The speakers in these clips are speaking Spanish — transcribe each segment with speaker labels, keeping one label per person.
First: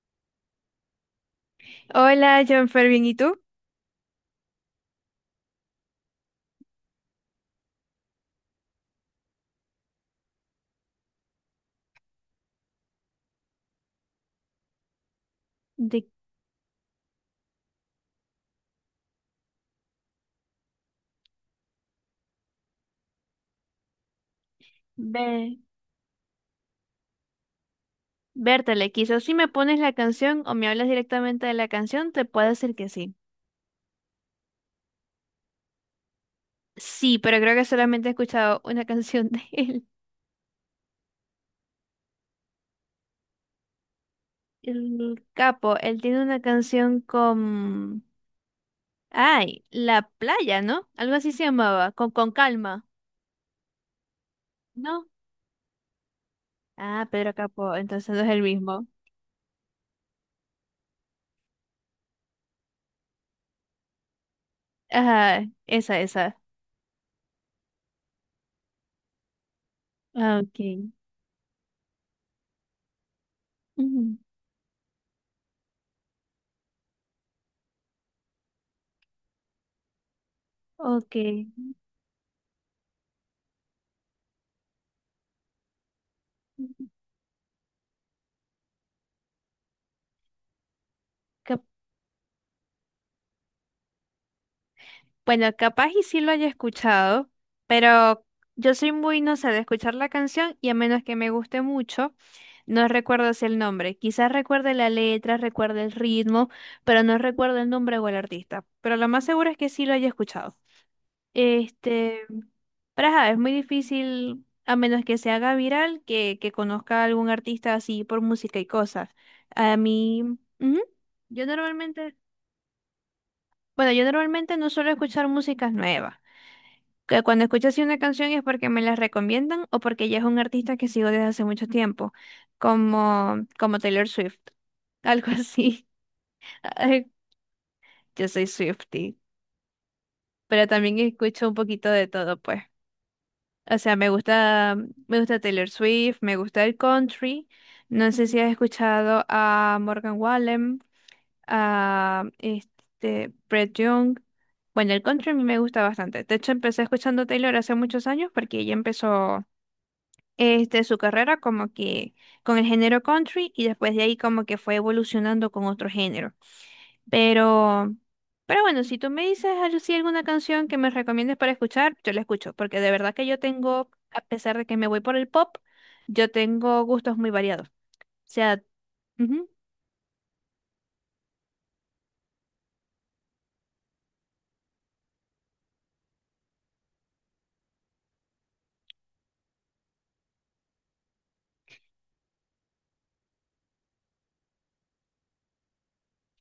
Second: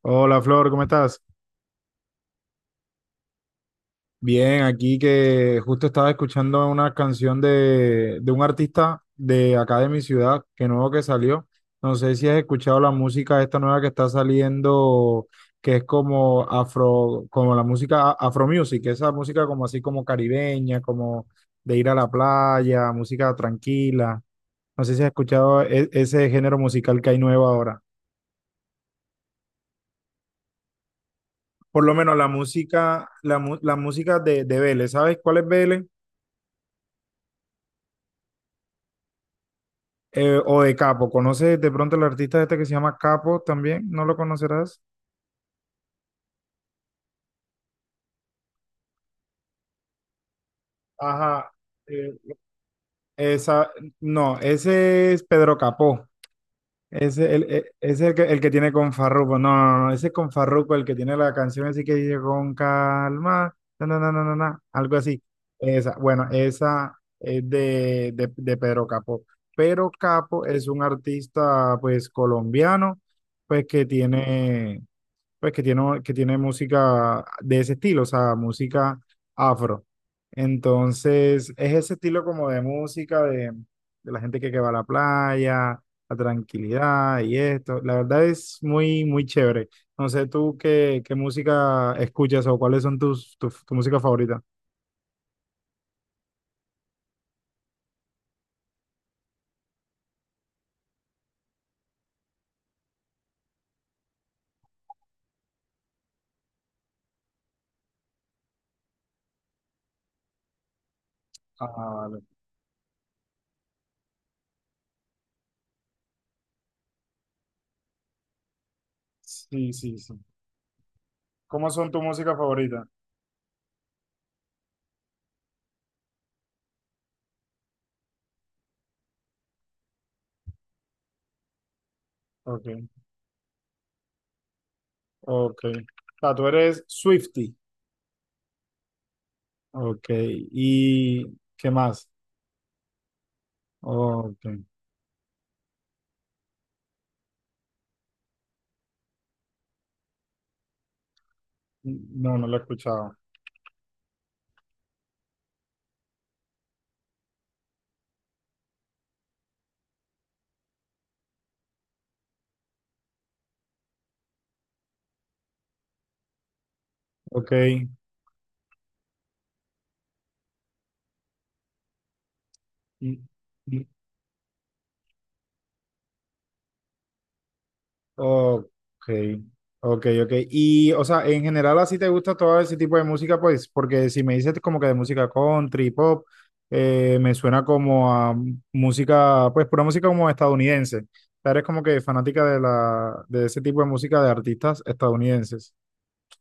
Speaker 1: Hola Flor, ¿cómo estás?
Speaker 2: Hola, John Fervin, ¿y tú?
Speaker 1: Bien, aquí que justo estaba escuchando una canción de un artista de acá de mi ciudad, que nuevo que salió. No sé si has escuchado la música esta nueva que está saliendo, que es
Speaker 2: De
Speaker 1: como afro, como la música afro music, esa música como así como caribeña, como de ir a la playa, música tranquila. No sé si has
Speaker 2: ve-
Speaker 1: escuchado ese género musical que hay nuevo ahora.
Speaker 2: Vértale, quizás si me pones la canción o me hablas directamente de la
Speaker 1: Por lo
Speaker 2: canción,
Speaker 1: menos
Speaker 2: te
Speaker 1: la
Speaker 2: puedo decir que
Speaker 1: música,
Speaker 2: sí.
Speaker 1: la música de Vélez. ¿Sabes cuál es Vélez?
Speaker 2: Sí, pero creo que solamente he escuchado una canción de él.
Speaker 1: O de Capo, ¿conoces de pronto el artista este que se llama Capo también? ¿No lo conocerás?
Speaker 2: El capo, él tiene una canción con... Ay, La Playa, ¿no? Algo así se
Speaker 1: Ajá,
Speaker 2: llamaba, con,
Speaker 1: eh,
Speaker 2: con calma,
Speaker 1: Esa, no,
Speaker 2: ¿no?
Speaker 1: ese es Pedro Capó.
Speaker 2: Ah, Pedro Capo,
Speaker 1: Ese es
Speaker 2: entonces no es el
Speaker 1: el que tiene
Speaker 2: mismo.
Speaker 1: con Farruko. No, no, no, ese es con Farruko, el que tiene la canción así que dice con calma, na, na, na, na, na, na", algo así.
Speaker 2: Ajá,
Speaker 1: Esa,
Speaker 2: esa,
Speaker 1: bueno,
Speaker 2: esa.
Speaker 1: esa es de Pedro Capó. Pedro
Speaker 2: Ah,
Speaker 1: Capo es un
Speaker 2: ok.
Speaker 1: artista, pues, colombiano, pues, que
Speaker 2: Ujú.
Speaker 1: tiene, pues que tiene música de ese estilo, o sea, música afro. Entonces, es ese estilo como de música de la gente que va a la playa, la tranquilidad y esto. La verdad es muy, muy chévere. No sé tú qué, qué
Speaker 2: Ok.
Speaker 1: música escuchas o cuáles son tu música favorita.
Speaker 2: Bueno, capaz y sí lo haya escuchado, pero yo soy muy, no sé, de escuchar la canción y a menos que me guste mucho, no recuerdo así el nombre. Quizás recuerde la letra, recuerde el ritmo, pero no recuerdo el nombre o el artista. Pero lo más seguro es que sí lo haya escuchado.
Speaker 1: Ah,
Speaker 2: Este,
Speaker 1: vale.
Speaker 2: pero ajá, es muy difícil, a menos que se haga viral, que conozca a algún artista así por música y cosas.
Speaker 1: Sí,
Speaker 2: A
Speaker 1: sí, sí.
Speaker 2: mí, ujú. Yo
Speaker 1: ¿Cómo son tu
Speaker 2: normalmente,
Speaker 1: música favorita?
Speaker 2: bueno, yo normalmente no suelo escuchar músicas nuevas que cuando escucho así una canción es porque me la recomiendan o porque ya es un artista que sigo desde hace mucho tiempo,
Speaker 1: Ok,
Speaker 2: como Taylor Swift, algo
Speaker 1: ok.
Speaker 2: así.
Speaker 1: O sea, tú eres
Speaker 2: Ay,
Speaker 1: Swiftie.
Speaker 2: yo soy Swiftie,
Speaker 1: Ok,
Speaker 2: pero también
Speaker 1: ¿y
Speaker 2: escucho un
Speaker 1: qué
Speaker 2: poquito de
Speaker 1: más?
Speaker 2: todo, pues. O sea, me
Speaker 1: Ok.
Speaker 2: gusta, me gusta Taylor Swift, me gusta el country. No sé si has escuchado a Morgan Wallen, a
Speaker 1: No, no lo he escuchado.
Speaker 2: este Brett Young. Bueno, el country a mí me gusta bastante. De hecho, empecé escuchando Taylor hace muchos años porque ella empezó este, su carrera como que con el género country y después de ahí como que fue evolucionando con otro género.
Speaker 1: Ok.
Speaker 2: Pero, pero bueno, si tú me dices así alguna canción que me recomiendes para escuchar, yo la escucho, porque de verdad que
Speaker 1: Mm,
Speaker 2: yo
Speaker 1: mm.
Speaker 2: tengo, a pesar de que me voy por el pop, yo tengo gustos muy variados. O sea,
Speaker 1: Ok.
Speaker 2: ujú.
Speaker 1: Ok, ok. Y, o sea, en general así te gusta todo ese tipo de música, pues, porque si me dices como que de música country, pop, me suena como a música, pues, pura música como estadounidense. O sea, eres como que fanática de la, de ese tipo de música de artistas estadounidenses.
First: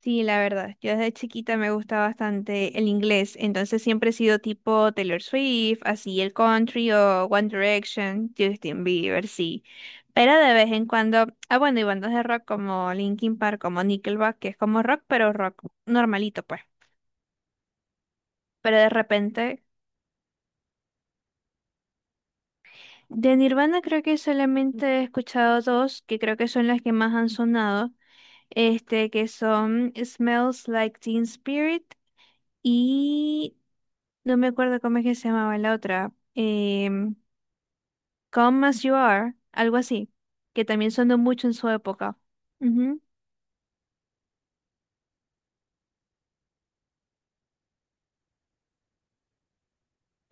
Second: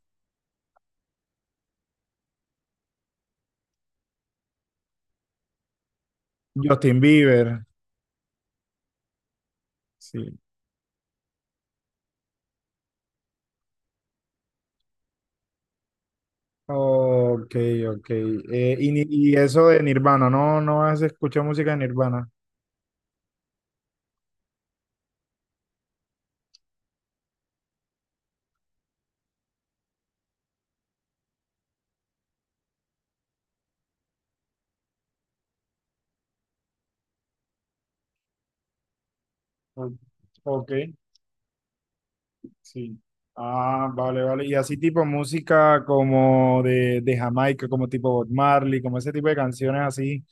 Speaker 2: Sí, la verdad, yo desde chiquita me gusta bastante el inglés, entonces siempre he sido tipo Taylor Swift, así el country
Speaker 1: Justin
Speaker 2: o One
Speaker 1: Bieber,
Speaker 2: Direction, Justin Bieber, sí. Pero
Speaker 1: sí.
Speaker 2: de vez en cuando, ah bueno, y bandas de rock como Linkin Park, como Nickelback, que es como rock, pero rock normalito pues.
Speaker 1: Ok, ok.
Speaker 2: Pero de
Speaker 1: Y
Speaker 2: repente,
Speaker 1: eso de Nirvana, ¿no? ¿No has escuchado música de Nirvana?
Speaker 2: de Nirvana creo que solamente he escuchado dos, que creo que son las que más han sonado, este, que son Smells Like Teen Spirit. Y no me acuerdo cómo es que se llamaba la otra. Come As You Are, algo
Speaker 1: O-
Speaker 2: así, que
Speaker 1: Ok,
Speaker 2: también sonó mucho en su época.
Speaker 1: sí.
Speaker 2: Ujú.
Speaker 1: Ah, vale, vale. Y así tipo música como de Jamaica, como tipo Bob Marley, como ese tipo de canciones así,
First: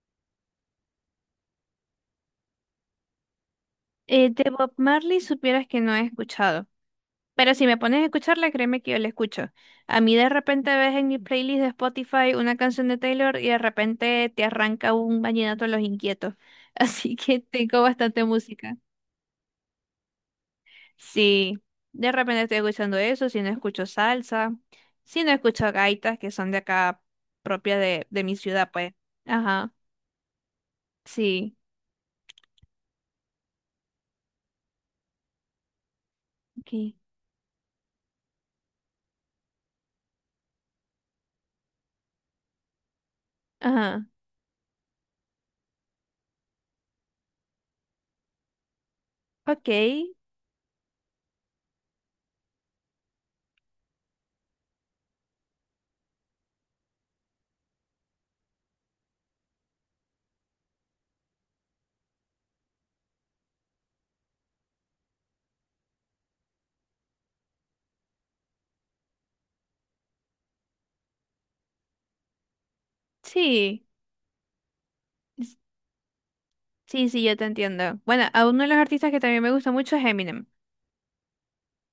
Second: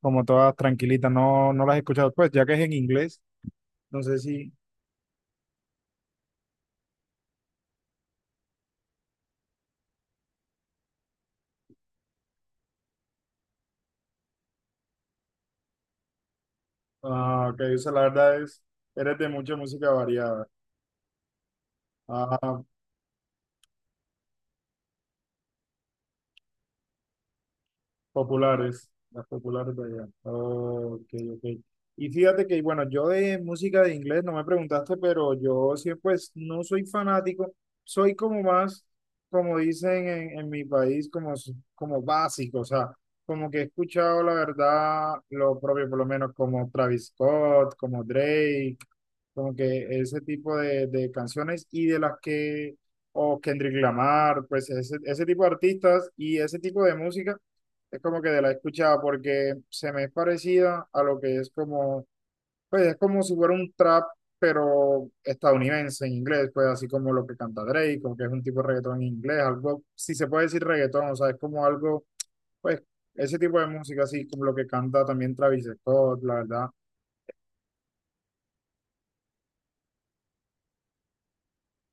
Speaker 1: como todas tranquilitas, no, no las he escuchado. Pues ya que es en inglés, no sé
Speaker 2: De
Speaker 1: si...
Speaker 2: Bob Marley supieras que no he escuchado, pero si me pones a escucharla, créeme que yo la escucho. A mí de repente ves en mi playlist de Spotify una canción de Taylor y de repente te arranca un vallenato de los inquietos. Así que
Speaker 1: Ah, ok, o
Speaker 2: tengo
Speaker 1: sea, la
Speaker 2: bastante
Speaker 1: verdad es,
Speaker 2: música.
Speaker 1: eres de mucha música variada.
Speaker 2: Sí, de repente estoy
Speaker 1: Ah,
Speaker 2: escuchando eso, si no escucho salsa, si no escucho gaitas que son de acá propia de mi ciudad,
Speaker 1: populares,
Speaker 2: pues.
Speaker 1: las
Speaker 2: Ajá,
Speaker 1: populares de allá. Ok, ok.
Speaker 2: sí,
Speaker 1: Y fíjate que, bueno, yo de música de inglés no me preguntaste, pero yo sí, pues no soy
Speaker 2: okay.
Speaker 1: fanático, soy como más, como dicen en mi país, como, como básico, o sea, como que he
Speaker 2: Ajá,
Speaker 1: escuchado la verdad lo propio, por lo menos como Travis Scott, como Drake, como
Speaker 2: ok,
Speaker 1: que ese tipo de canciones y de las que, o Kendrick Lamar, pues ese tipo de artistas y ese tipo de música es como que de la he escuchado porque se me es parecida a lo que es como, pues es como si fuera un trap, pero estadounidense en inglés, pues así como lo que canta Drake, o que es un tipo de reggaetón en inglés, algo, si se puede decir reggaetón, o sea, es como algo, pues ese tipo de
Speaker 2: sí,
Speaker 1: música, así como lo que canta también
Speaker 2: s-
Speaker 1: Travis Scott, la verdad.
Speaker 2: sí, sí, yo te entiendo. Bueno, a uno de los artistas que también me gusta mucho es Eminem.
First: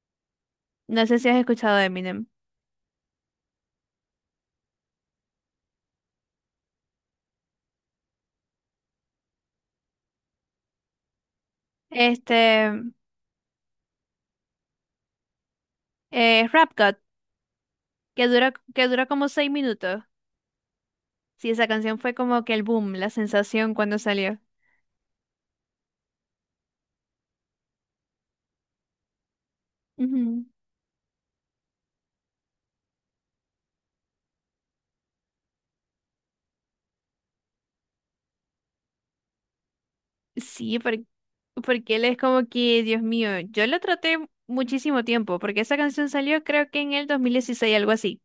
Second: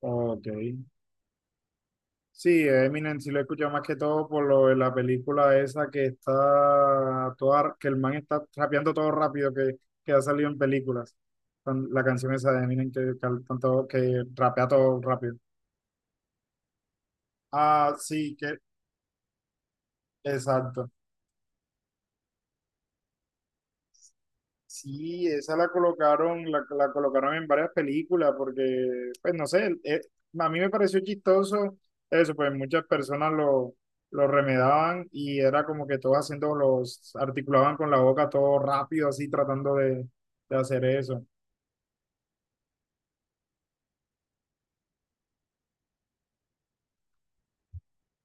Speaker 1: Ok.
Speaker 2: No sé si has escuchado de Eminem.
Speaker 1: Sí, Eminem sí lo he escuchado más que todo por lo de la película esa que está toda, que el man está rapeando todo rápido que ha salido en películas. La canción
Speaker 2: Este,
Speaker 1: esa de Eminem que rapea todo rápido.
Speaker 2: Rap God,
Speaker 1: Ah,
Speaker 2: que
Speaker 1: sí,
Speaker 2: dura,
Speaker 1: que
Speaker 2: que dura como 6 minutos.
Speaker 1: exacto.
Speaker 2: Sí, esa canción fue como que el boom, la sensación cuando salió.
Speaker 1: Sí, esa la colocaron, la colocaron en varias películas porque, pues no sé,
Speaker 2: Ujú.
Speaker 1: a mí me pareció chistoso eso, pues muchas personas lo remedaban y era como que todos haciendo los, articulaban con la boca todo rápido, así tratando de
Speaker 2: Sí,
Speaker 1: hacer eso.
Speaker 2: porque él es como que, Dios mío, yo lo traté muchísimo tiempo, porque esa canción salió creo que en el 2016, algo así,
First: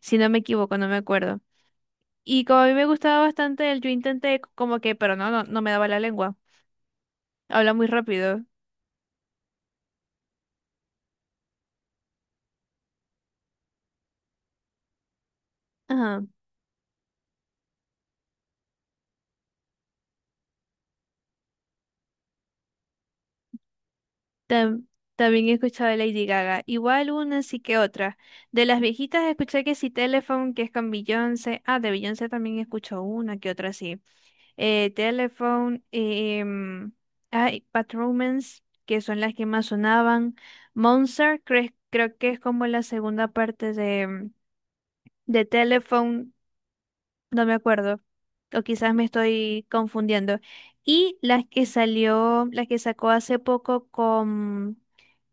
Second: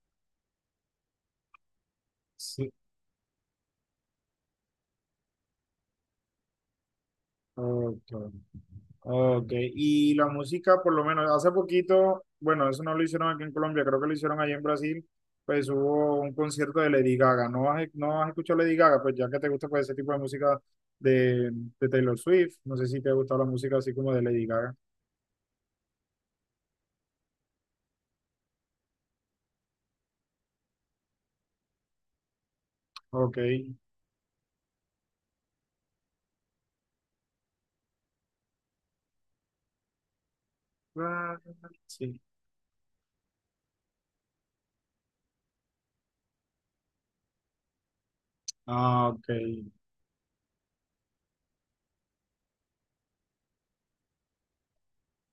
Speaker 2: si no me equivoco, no me acuerdo. Y como a
Speaker 1: Sí,
Speaker 2: mí me gustaba bastante él, yo intenté como que, pero no, no, no me daba la lengua, habla muy
Speaker 1: ok.
Speaker 2: rápido.
Speaker 1: Ok, y la música, por lo menos hace poquito, bueno, eso no lo hicieron aquí en Colombia, creo que lo hicieron allá en Brasil, pues hubo
Speaker 2: Ajá.
Speaker 1: un concierto de Lady Gaga. ¿No has, no has escuchado Lady Gaga? Pues ya que te gusta pues, ese tipo de música de, de Taylor Swift, no sé si te ha gustado la música así como de Lady Gaga.
Speaker 2: Tam- también he escuchado de Lady Gaga, igual una sí que otra. De las viejitas escuché que sí Telephone, que es con Beyoncé, ah, de Beyoncé también escucho
Speaker 1: Ok,
Speaker 2: una que otra sí. Telephone, em, ay, Bad Romance, que son las que más sonaban.
Speaker 1: ah,
Speaker 2: Monster, creo
Speaker 1: sí,
Speaker 2: que es como la segunda parte de Telephone, no me acuerdo, o quizás me
Speaker 1: ah, ok,
Speaker 2: estoy confundiendo. Y las que salió, las que sacó hace poco con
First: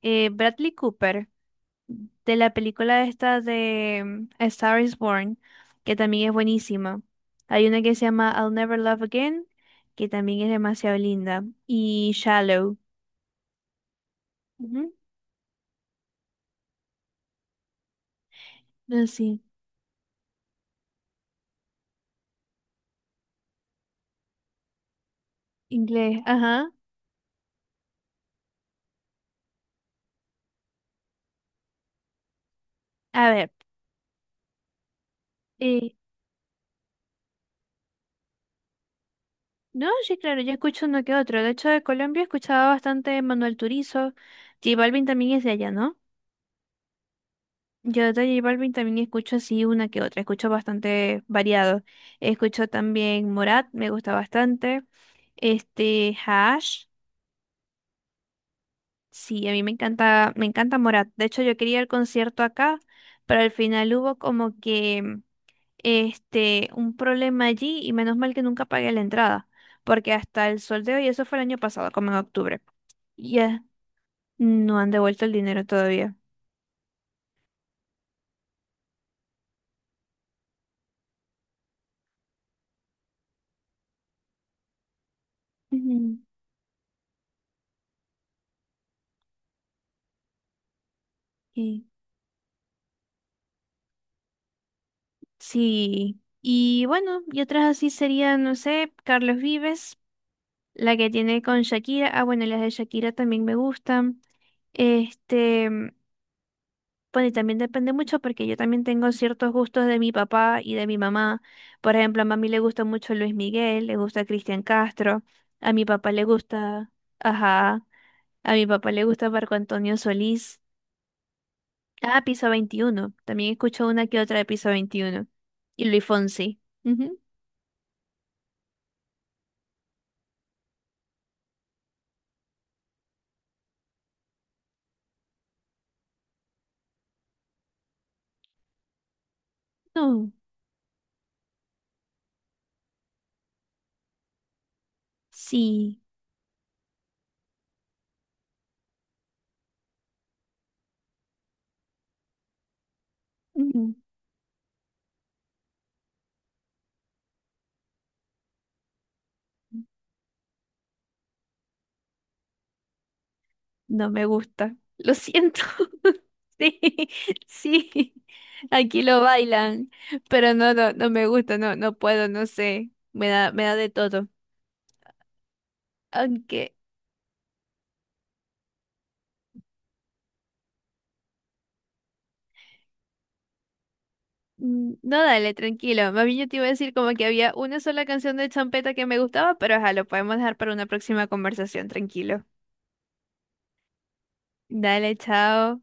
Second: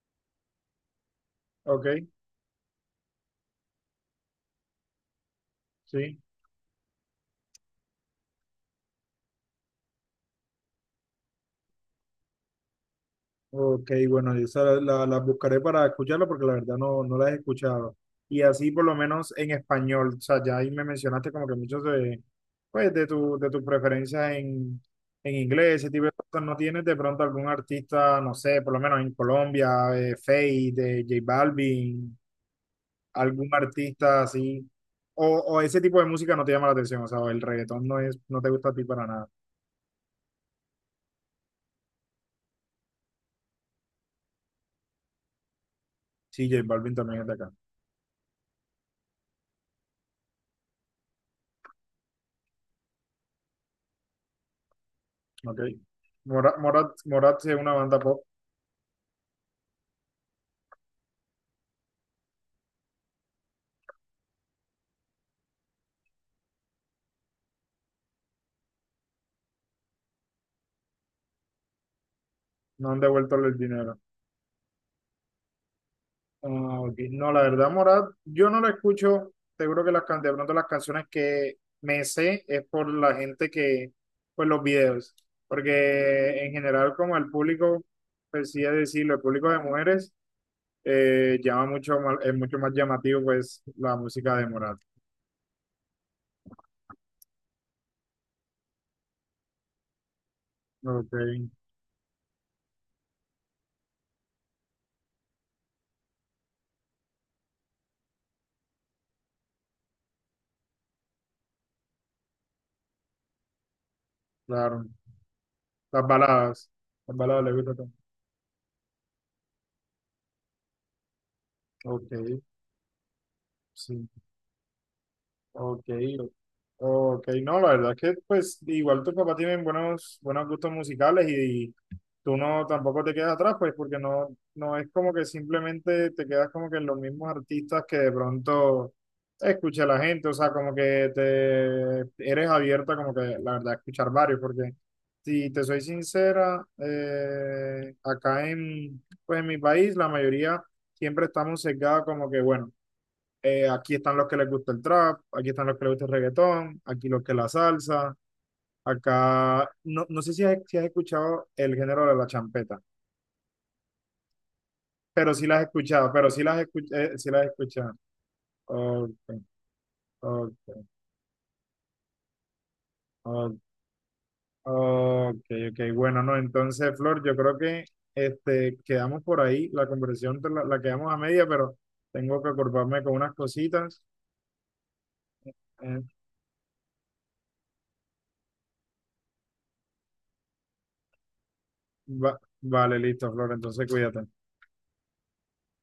Speaker 2: Bradley Cooper
Speaker 1: ok,
Speaker 2: de la película esta de A Star is Born, que
Speaker 1: sí.
Speaker 2: también es buenísima. Hay una que se llama I'll Never Love Again, que también es demasiado linda. Y Shallow.
Speaker 1: Ok, bueno, yo esa
Speaker 2: Ujú.
Speaker 1: las buscaré para escucharla porque la verdad no, no las he escuchado. Y así por lo
Speaker 2: No,
Speaker 1: menos
Speaker 2: sí,
Speaker 1: en español, o sea, ya ahí me mencionaste como que muchos de, pues, de tus preferencias en inglés, ese tipo de
Speaker 2: inglés.
Speaker 1: cosas. ¿No
Speaker 2: Ajá.
Speaker 1: tienes de pronto algún artista, no sé, por lo menos en Colombia, Feid, de J Balvin,
Speaker 2: A
Speaker 1: algún
Speaker 2: ver.
Speaker 1: artista así? O ese
Speaker 2: eh,
Speaker 1: tipo de música no te llama la atención, o sea, el reggaetón no es, no te gusta a ti para nada.
Speaker 2: no, sí, claro, yo escucho uno que otro. De hecho, de Colombia escuchaba bastante Manuel Turizo. J Balvin también es de allá, ¿no?
Speaker 1: Sí, J Balvin también es de acá,
Speaker 2: Yo de J Balvin también escucho así una que otra, escucho bastante variado. Escucho también Morat, me gusta bastante.
Speaker 1: ok.
Speaker 2: Este, Hash,
Speaker 1: Morat sí es una banda pop.
Speaker 2: sí, a mí me encanta Morat. De hecho, yo quería el concierto acá, pero al final hubo como que este un problema allí y menos mal que nunca pagué la entrada, porque hasta el sol de hoy, eso fue el año pasado, como en octubre.
Speaker 1: No han devuelto el
Speaker 2: Ya
Speaker 1: dinero.
Speaker 2: no han devuelto el dinero todavía.
Speaker 1: Ah, ok. No, la verdad, Morat, yo no la escucho. Seguro que las, de pronto las canciones que me sé es por la gente que, pues los videos.
Speaker 2: Ujú.
Speaker 1: Porque en general, como el público, pues sí es decirlo, el público de mujeres llama
Speaker 2: Sí.
Speaker 1: mucho más, es mucho más llamativo, pues, la música de Morat.
Speaker 2: Sí, y bueno, y otras así serían, no sé, Carlos Vives, la que
Speaker 1: Ok,
Speaker 2: tiene con Shakira. Ah, bueno, las de Shakira también me gustan. Este, bueno, y también depende mucho porque yo también tengo ciertos gustos de mi papá y de mi mamá. Por ejemplo, a mami le gusta mucho Luis Miguel, le gusta Cristian
Speaker 1: claro.
Speaker 2: Castro, a mi
Speaker 1: Las
Speaker 2: papá le
Speaker 1: baladas.
Speaker 2: gusta,
Speaker 1: Las baladas le gusta
Speaker 2: ajá,
Speaker 1: también.
Speaker 2: a mi papá le gusta Marco Antonio Solís.
Speaker 1: Ok,
Speaker 2: Ah, Piso 21 también escucho
Speaker 1: sí.
Speaker 2: una que otra de Piso 21.
Speaker 1: Ok,
Speaker 2: Y Luis Fonsi. Ujú.
Speaker 1: ok, no, la verdad es que pues igual tus papás tienen buenos, buenos gustos musicales y tú no tampoco te quedas atrás, pues porque no, no es como que simplemente te quedas como que en los mismos artistas que de pronto escucha la gente, o
Speaker 2: No.
Speaker 1: sea, como que te eres abierta como que la verdad a escuchar varios, porque si te soy
Speaker 2: Sí,
Speaker 1: sincera, pues en mi país la mayoría siempre estamos sesgados como que bueno
Speaker 2: mm,
Speaker 1: aquí están los que les gusta el trap, aquí están los que les gusta el reggaetón, aquí los que la salsa, acá, no, no sé si has, si has escuchado el género de la champeta,
Speaker 2: no me gusta. Lo
Speaker 1: pero sí las
Speaker 2: siento.
Speaker 1: has escuchado, pero sí
Speaker 2: Sí,
Speaker 1: sí las has escuchado.
Speaker 2: sí. Aquí
Speaker 1: Ok,
Speaker 2: lo bailan, pero no,
Speaker 1: ok,
Speaker 2: no, no me gusta, no, no puedo, no sé. Me da,
Speaker 1: ok,
Speaker 2: me da de todo.
Speaker 1: ok, ok, bueno, no,
Speaker 2: Aunque,
Speaker 1: entonces, Flor, yo creo que este, quedamos por ahí, la conversación la quedamos a media, pero tengo que ocuparme con unas cositas.
Speaker 2: no, dale,
Speaker 1: eh,
Speaker 2: tranquilo. Más bien yo te iba a decir como que había una sola canción de champeta que me gustaba, pero ajá, lo podemos dejar para una próxima conversación, tranquilo.
Speaker 1: vale, listo, Flor, entonces cuídate.
Speaker 2: Dale, chao.